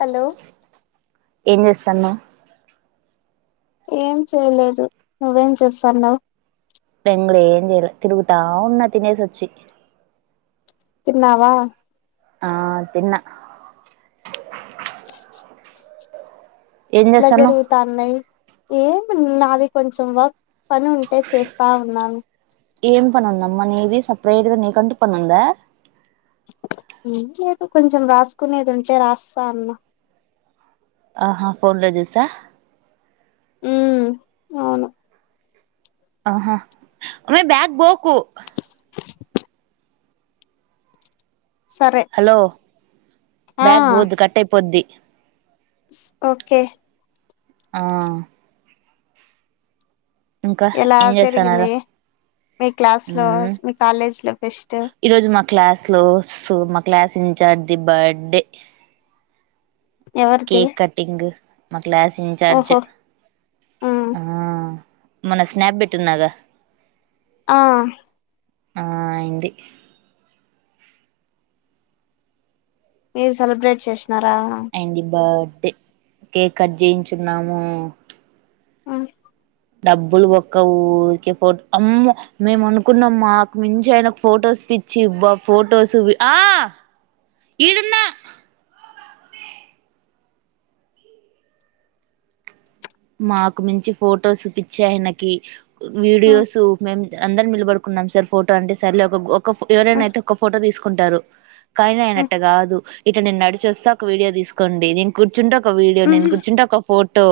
Hello ఏం చేస్తన్నావ్ ఏం చేయలేదు నువ్వేం చేస్తాన్నావు నేన్ కూడా ఏం చేయలే తిరుగుతా ఉన్నా తినేసి వొచ్చి తిన్నావా ఆ తిన్న ట్లా చేస్తాన్నావ్ జరుగుతాన్నాయి ఏ నాది కొంచెం వర్క్ పని ఉంటే చేస్తా ఉన్నాను ఏం పనుంద అమ్మా నీది సపరేట్గా నీ కంటు పనుంద ఎం లేదో కొంచెం రాసుకునేది ఉంటే రాస్తా అన్న ఆహా ఫోన్ లో చూసా ఉ అవును ఆహా మె బ్యాక్ పోకు సరే హలో ఆ బ్యాగ్ పోద్ కట్ అయిపోద్ది ఓకే ఆ ఇంకా ఎలా ఏం చేస్తన్నారు జరిగింది మీ క్లాస్ లో మీ కాలేజ్ లో ఫెస్ట్ ఈరోజు మా క్లాస్ లో సో మా క్లాస్ చార్ది బర్డే ఎవరిది కేక్ కటింగ్ మ క్లాస్ ఇన్చార్జ్ ఓహో ఉమ్ హా మొన్న స్నాప్ పెట్టినగా ఆ ఆ అయింది మీరు సెలబ్రేట్ చేస్త అండ్ బర్త్డే కేక్ కట్ చేయించున్నాము ఆ డబ్బులు బొక్క ఊరికే ఫోటో అమ్మ మేము అనుకున్నాం మాకు మించి ఆయన ఫోటోస్ పిచ్చి బ ఫటోస్ ఆ ఇడున్న మాకు మించి ఫొటోస్ పిచ్చే ఆయనకి ఉమ్ వీడియోస్ మేం అందరు నిలబడుకున్నాం సార్ ఫోటో అంటే ఎవరైనా ఉమ్ అయితే ఒక్క ఫోటో తీసుకుంటారు కానా ఉమ్ అయినట్ట కాదు ఇటు నేను నడిచస్తే ఒక వీడియో తీసుకోండి నేను కూచుంట ఒక వీడియో ఉమ్ నేను కూర్చుంట ఒక ఫోటో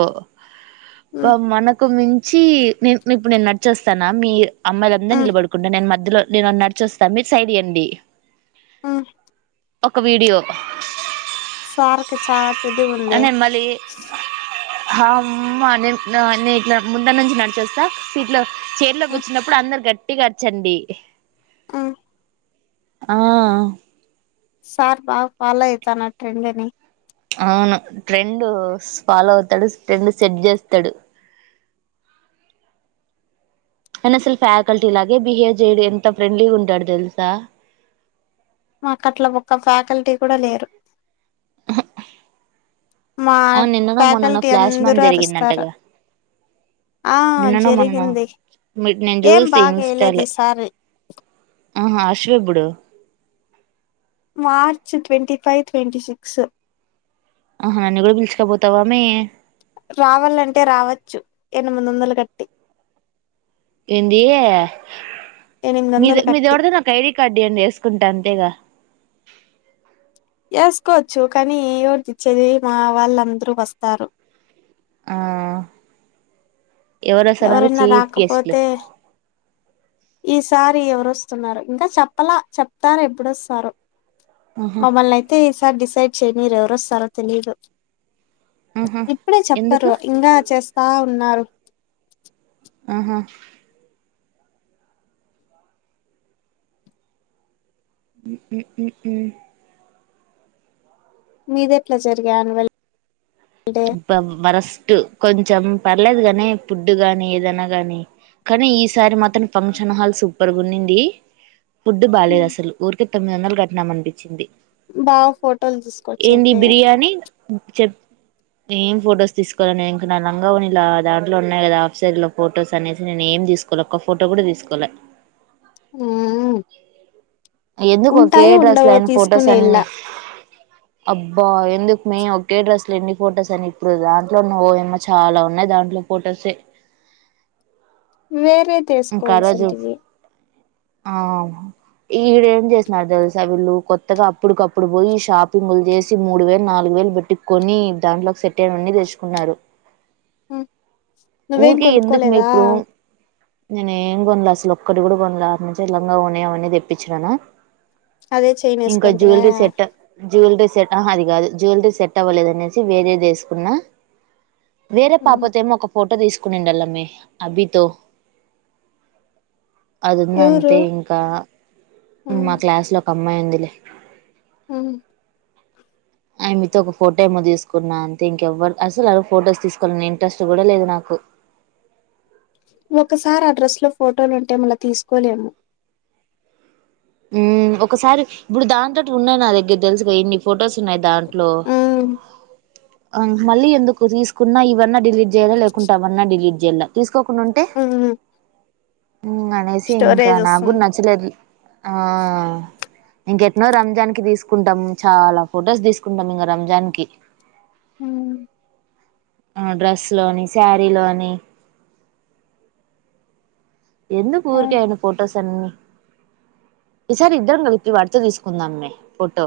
ఉమ్ ఉమ్ మనకు మించ చ్చి నేను మీప్పుడు నేను నడిచేస్తాను మీ అమ్మాయిలందా నిలబడుకుంటాను నేను మధ్యలో నేను నడిచేస్తాను మీ సైడ్ ఇయ్యాండి ఉమ్ ఒక వీడియో సార్కి చాలా తెలివి ఉందే అ నేను నే ఇట్లా ముంద నుంచి నడిచేస్తను సీట్లో చైర్ లో కూర్చున్నపుడు అందరు గట్టిగా అరచండి ఆ సార్ బాగా ఫాలో అయితనాడు ట్రెండ్ని అవును ట్రెండ్ ఫాలో అవుతాడు ట్రెండ్ సెట్ చేస్తాడు ఆయన అసలు ఫ్యాకల్టీ లాగే బిహేవ్ చేయడు ఎంత ఫ్రెండ్లీగా ఉంటాడు తెలుసా మాకు అట్ల ఒక్క ఫ్యాకల్టీ కూడా లేరు మా అవును నిన్ననో మొన్ననో ఫ్యాకల్టీ ఫ్లాష్ మామ్ అందరూ అరుస్తారు జరిగిందంటగా ఆ నిన్ననో మొన్ననో జరిగింది నేను ఏం చూస్తి బాగా ఇన్స్టా వేయలేదు లో ఈసారి ఆశు అప్పుడు March twenty five twenty six ఆహా నన్ను కూడా పిలుచుకపోతావామె రావాలంటే రావచ్చు ఎనిమిది వందలు కట్టి ఏంది ఎనిమిది వందలు మీది మీది కట్టి ఎవరితే నాకు ఐడి కార్డు ఇయ్యాండి వేసుకుంట అంతేగా వేసుకోవచ్చు కానీ ఎవరికి ఇచ్చేది మా వాళ్ళందరూ వస్తారు ఆ ఎవరో స్థానరు ఎవరైనా చీఫ్ గెస్ట్లు రాకపోతే ఈసారి ఎవరుొస్తున్నారు ఇంకా చెప్పలా చెప్తారు ఎప్పుడొస్తారో ఆహా మమ్మల్నియితే ఈసారి డిసైడ్ చేయ్యనివ్వరు ఈసారి ఎవరొస్తారో తెలియదు ఆహా ఇప్పుడే ఎందుకు చెప్పరు ఇంకా చేస్తా ఉన్నారు ఆహా మ్మ్మ్ మీద ఎట్లా జరిగా అన్వల్ ఇ వరస్ట్ కొంచెం పర్లేదు గానీ పుడ్డు గాని ఏదైనా గాని కానీ ఈసారి మాత్రం ఫంక్షన్ హాల్ సూపర్గా ఉ న్నింది ఫుడ్డు బాలేదు అసలు ఊరికే తొమ్మిది వందల ఘట్టినం అనిపించింది. బాగా ఫోటోలు తీసుకొచ్చి ఏంది అయితే బిర్యానీ చెప్ నే ఏం ఫొటోస్ తీసుకోల ఇంకా నాలంగా అలా దాంట్లో ఉన్నాయి కదా హాఫ్ సారిలా లో ఫొటోస్ అనేసి నేనుఏం ఏం తీసుకోలే ఒక్క ఫోటో కూడా తీసుకోలే ఉ ఎందుకు ఒకే డ్రస్లుయిన ఫొటోస్ తీసుకునే ఇల్ల అన్ని అబ్ బా ఎందుకు మే ఒకే డ్రెస్ లో ఎన్ని ఫొటోస్ అని ఇప్పుడు దాంట్లో ఉన్న ఓ యమ్మ చాలా ఉన్నాయి దాంట్లో ఫొటోసే వేరే ఇంకా ఆ రోజు తెసుకోవాల్సింటివి ఆ ఈడేం చేసినడు తెలుసా వీళ్ళు కొత్తగా అప్పుడుకప్పుడు పోయి షాపింగు చేసి మూడు వేలు నాలుగు వేలు వేలు పెట్టుకొని దాంట్లోకి సెట్ అయ్నావి అన్నీ తెచ్చుకున్నారు. నువ్వేం ఊకే ఎందుకు మే కొనుక్కోలేదా ఇప్పుడు నేను ఏం కొనలే అసలు ఒక్కటి కూడా కొనలే అతనుంచి లంగా ఓనే అవన్నీ తెప్పించిననా అదే చైన్ ఇంకా వేసుకుంటివా జ్యువెలరీ సెట్ జ్యువలరీ సెట్ హ అది గాదు జ్యువెలరీ సెట్ అవ్వలేదునేసి వేరే దేసుకున్నా వేరే పాపతో ఏమో ఒక ఫోటో తీసుకునిండల్లమే అభి తో అదింది ఎవరు అంతే ఇంకా మా క్లాస్ లో ఒక అమ్మాయి ఉందిలే ఉ ఆయ మీతో ఒక ఫోటో ఏమో తీసుకున్నా అంతే ఇంకెవ్వరు అసలు అవి ఫొటోస్ తీసుకోవాలిఅనే ఇంట్రస్ట్ కూడా లేదు నాకు ప్పు ఒకసారి అడ్రస్ లో ఫోటోలుంటే మళ్ళ తీసుకోలేము ఉ ఒకసారి ఇప్పుడు దాంతోతోటిటు ఉన్నాయి నా దగ్గర తెలుసు కద ఇన్ని ఫొటోస్ ఉన్నాయి దాంట్ మళ్ళీ ఎందుకు తీసుకున్నా ఇవ్వన్నా డిలేట్ ఏడా లేకుంట అవన్నా డిలీట్ చేయాలా తీసు తీసుకోకుండా ఉంటే అనేసి ఇంకా స్టోరేజ్ నాకు కూడా వస్తుంది నచ్చలేదు ఆ ఇంకెట్నో రంజాన్ కి తీసుకుంటాం చాలా ఫొటోస్ తీసుకుంటాం ఇంగ రంజాన్ కి ఉం ఆ డ్రస్ లోని శారీలోని ఎందుకు వురికే అవును అని ఫోటోస్ అన్ని ఈసారి ఇద్దరం కలిపి వాడితో తీసుకుందామ్మే ఫోటో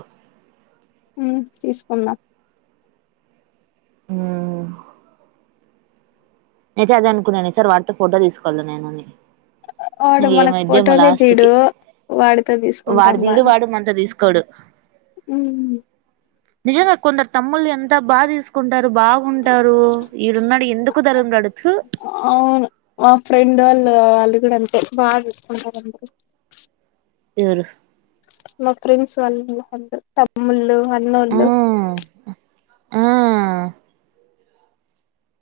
ఉం తీసుకున్నమ్ ఊ అయితే అదే అనుకున్నాను ఈ సార్ వాటితో ఫోటో తీసుకోవాల నేనుని వాడు మనకు ఫోటోలే తియడు వాడితో వాడు తీసుకుంటాం దా దిగుడు వాడు మనతో తీసుకోడు ఊ నిజంగా కొందరు తమ్ముళ్లు ఎంత బాగా తీసుకుంటారు బాగుంటారు ఈడున్నాడు ఎందుకు ధర ఉన్నాడు. అవును ఆ ఫ్రెండ్ వాళ్ళు వాళ్ళు కూడా అంతే బాగా చూస్తుంటారు. అంట ఎరు మా ఫ్రెండ్స్ వాళ్లు తమ్ముళ్ళు ఆ అన్నోళ్ళు ఆ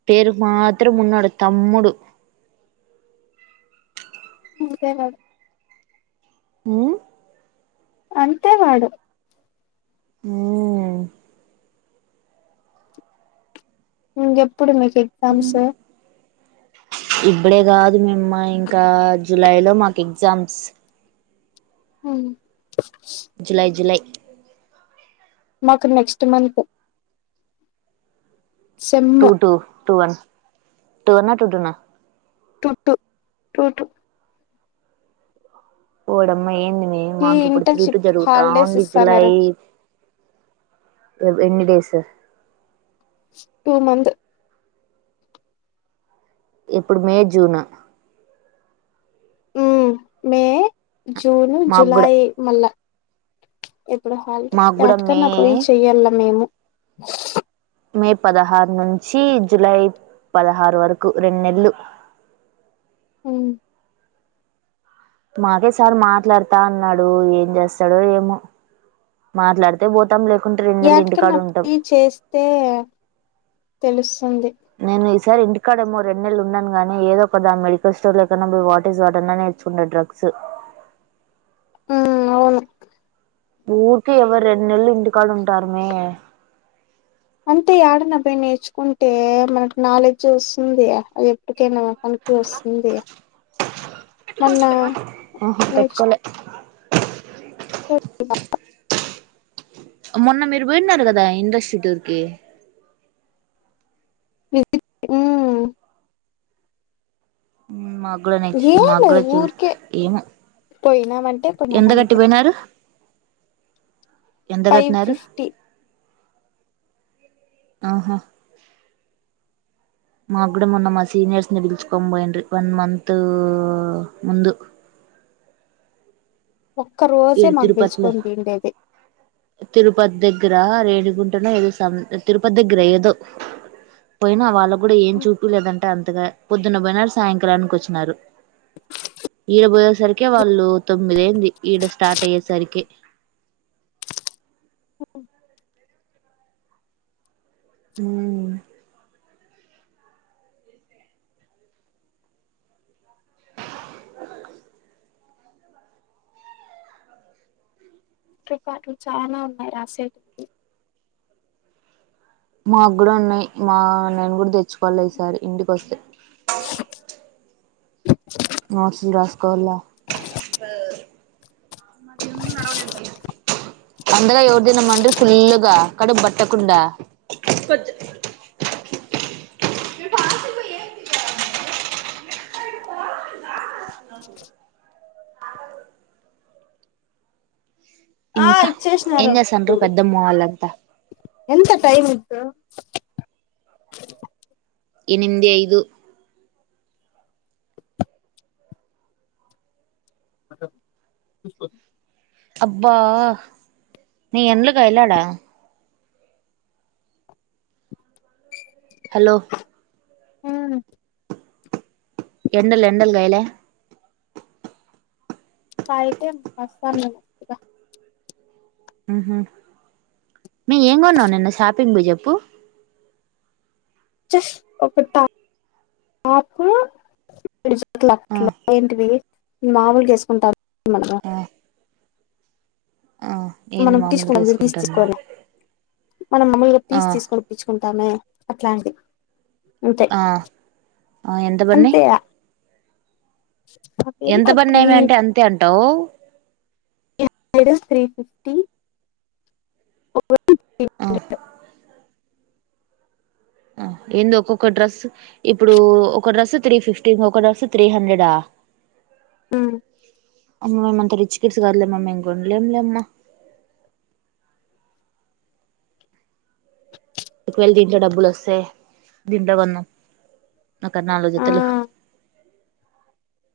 పేరుకు మాత్రం ఉన్నాడు తమ్ముడు అంతే మడం ఉం అంతే వాడు ఉం ఇంకేప్పుడు మీకు ఎగజామ్స్ ఇప్పుడే కాదు మేమ్మ ఇంకా జులై లో మాకు ఎగ్జామ్స్ హ్మ జులై జులై మాకు next month sem two two two one two వన్న టూ టూ నా టూ టూ టూ టూ వోడమ్మా ఏంది మే ఈ మాకు ఇప్పుడు త్రీ టూ ఇంటర్న్షిప్ హాలిడేస్ జరుగుతాఉంది జులై ఇస్తున్నారు ఎన్ని డేస్ టూ మంత్ ఏప్పుడు మే జూన్ ఉ మే జూను మాకు కూడా జులై మళ్ళ ఎప్పుడు హాలిడే మాకు కూడా మే యాట్కన్న పోయి చెయ్యాల్ల మేము మే పదహారు నుంచి జులై పదహారు వరకు రెండు నెల్లు హ్మ్ మాకే సార్ మాట్లాడుతా అన్నాడు ఏం చేస్తాడో ఏమో మాట్లాడితే పోతాం లేక యాట కన్నా పోయి చేస్తే తెలుస్తుంది ఈ సారీ ఇంటికాడమో రెండు నెల్లు ఉండనుగానీ ఏదో ఒక దాన్ మెడికల్ స్టోర్ లోకన్నా పోయి వాట్ ఇస్ వాట్ అన్న నేర్చుకుంట డ్రగ్స్ గ్స్ హ్మ్ అవును ఊరికే ఎవరు రెండు నెల్లు ఇంటికాడు ఉంటారమే అంటే యాడన్న పోయి నేర్చుకుంటే మనకి నాలెడ్జ్ వస్తుంది అది ఎప్పుడ్ ఏమన్నా పనకి వస్తుంది మన్న ఆహా నేర్చ్ పెట్టుకోలే [inaudible] మొన్న మీరు పోయిన్నారు కదా ఇండస్ట్రిట్యూర్ కి హ్మ్ మాకు మాకు కూడా నెక్ట్స్ ఏం మాక్ లేదు కూడా ఊరికే ఏమో పోయినామంటే పోయినాం ఎంత కట్టి అంతే పోయినారు ఎంత ఫైవ్ కట్టినారు ఫిఫటీ ఆహా మా కూడా మొన్న మా సీనియర్స్ ని పిలుచుకోని పాయింట్రీ వన్ మంత్ ముందు ఒక్క రోజే ఏడు మాకు తిరుపతిలోన పిలుచుకొని పోయిండేది తిరుపతి దగ్గర రేనుగ్ గుంటానో ఏదో తిరుపతి దగ్గర ఏదో పోయినార్ వాళ్ళ కూడా ఏం చూపిలేదంటే అంతగా పొద్దున్న పోయినార్ సాయంకాలనికి వచ్చినారు ఈడ పోయిసరికే వాళ్ళు తొమ్మిది అయింది ఈడ స్టార్ట్ అయ్యే సరికి హ్మ్ రికాడ్లు చానా ఉన్నాయి రాసే మా కూడా ఉన్నాయి మా నేను కూడా తెచ్చుకోవాలి ఈసారి ఇంటికొస్తే నోట్స్ లు రాస్కోళ్ల అంతగా ఎవరూ తినమనరు ఫుల్గా కడుపు పట్టకుండా ఆ ఇంకా ఏం ఇచ్చేస్నారు చేస్తాండ్రు పెద్దమ్మ వాళ్ళంతా ఎంత టైమ్ ఇప్పుడు ఇనిమిది ఐదు ఆ చూస్కో అబ్బా నీ ఏండ్లు కాయలె ఆడ హలో హ్మ్ ఎండల్ ఎండల్ కాయలే [unintelligible] ఉహ్మ్ మే ఏం కొన్నాం నిన్న షాపింగ్ చెప్పు జస్ట్ ఒక టాప్ టాపు చట్లు ఆ అట్లా ఇంటివి మామూలు యేసుకుంటా [inaudible] ఆ ఆ ఏంది మనం మామూలుగా తీసుకుంటం మీరు పీసి వేసుకుంటాము తీసుకొని మనం మామూలుగా పీస ఆ తీసి తీసుకొని కుట్టిచ్చుకుంట మే అట్లాంటిది అంతే ఆ ఆ ఎంత పడ్నాయ్ అంతే ఎంత పన్నాయ్ మే అంటే అంతే అంటావు [unintelligible] ఆ ఏంది ఒక్కొక్క డ్రెస్ ఇప్పుడు ఒక డ్రెస్సు త్రీ ఫిఫ్టీ ఇంకొక డ్రెస్ త్రీ హండ్రెడా మ్మ్ అమ్మ మేమ్ అంత రిచకిడ్స్ కాదులేమ్ మమ్ ఇం కొనలేంలేమ్మా ఒకవేల దీంట్లో డబ్బులు వస్తే దీంట్లో కొన్నాం ఒక నాలుగు జతులు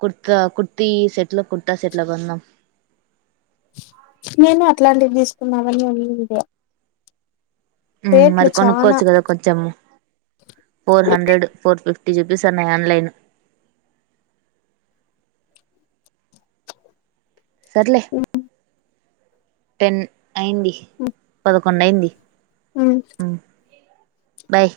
కుర్తా కుర్తీ సెట్లో కుర్తా సెట్ల కొందం నేను అట్లాంటి తీసుకున్నామని ఉడియా మరి కొనుక్కోవచ్చు కదా కొంచెం ఫోర్ హండ్రెడ్ ఫోర్ ఫిఫ్టీ చూపిస్తున్నాయి ఆన్లైన్ సర్లే టెన్ అయింది ఉమ్, పదకొండు అయింది ఉమ్. హ్మ్ బాయ్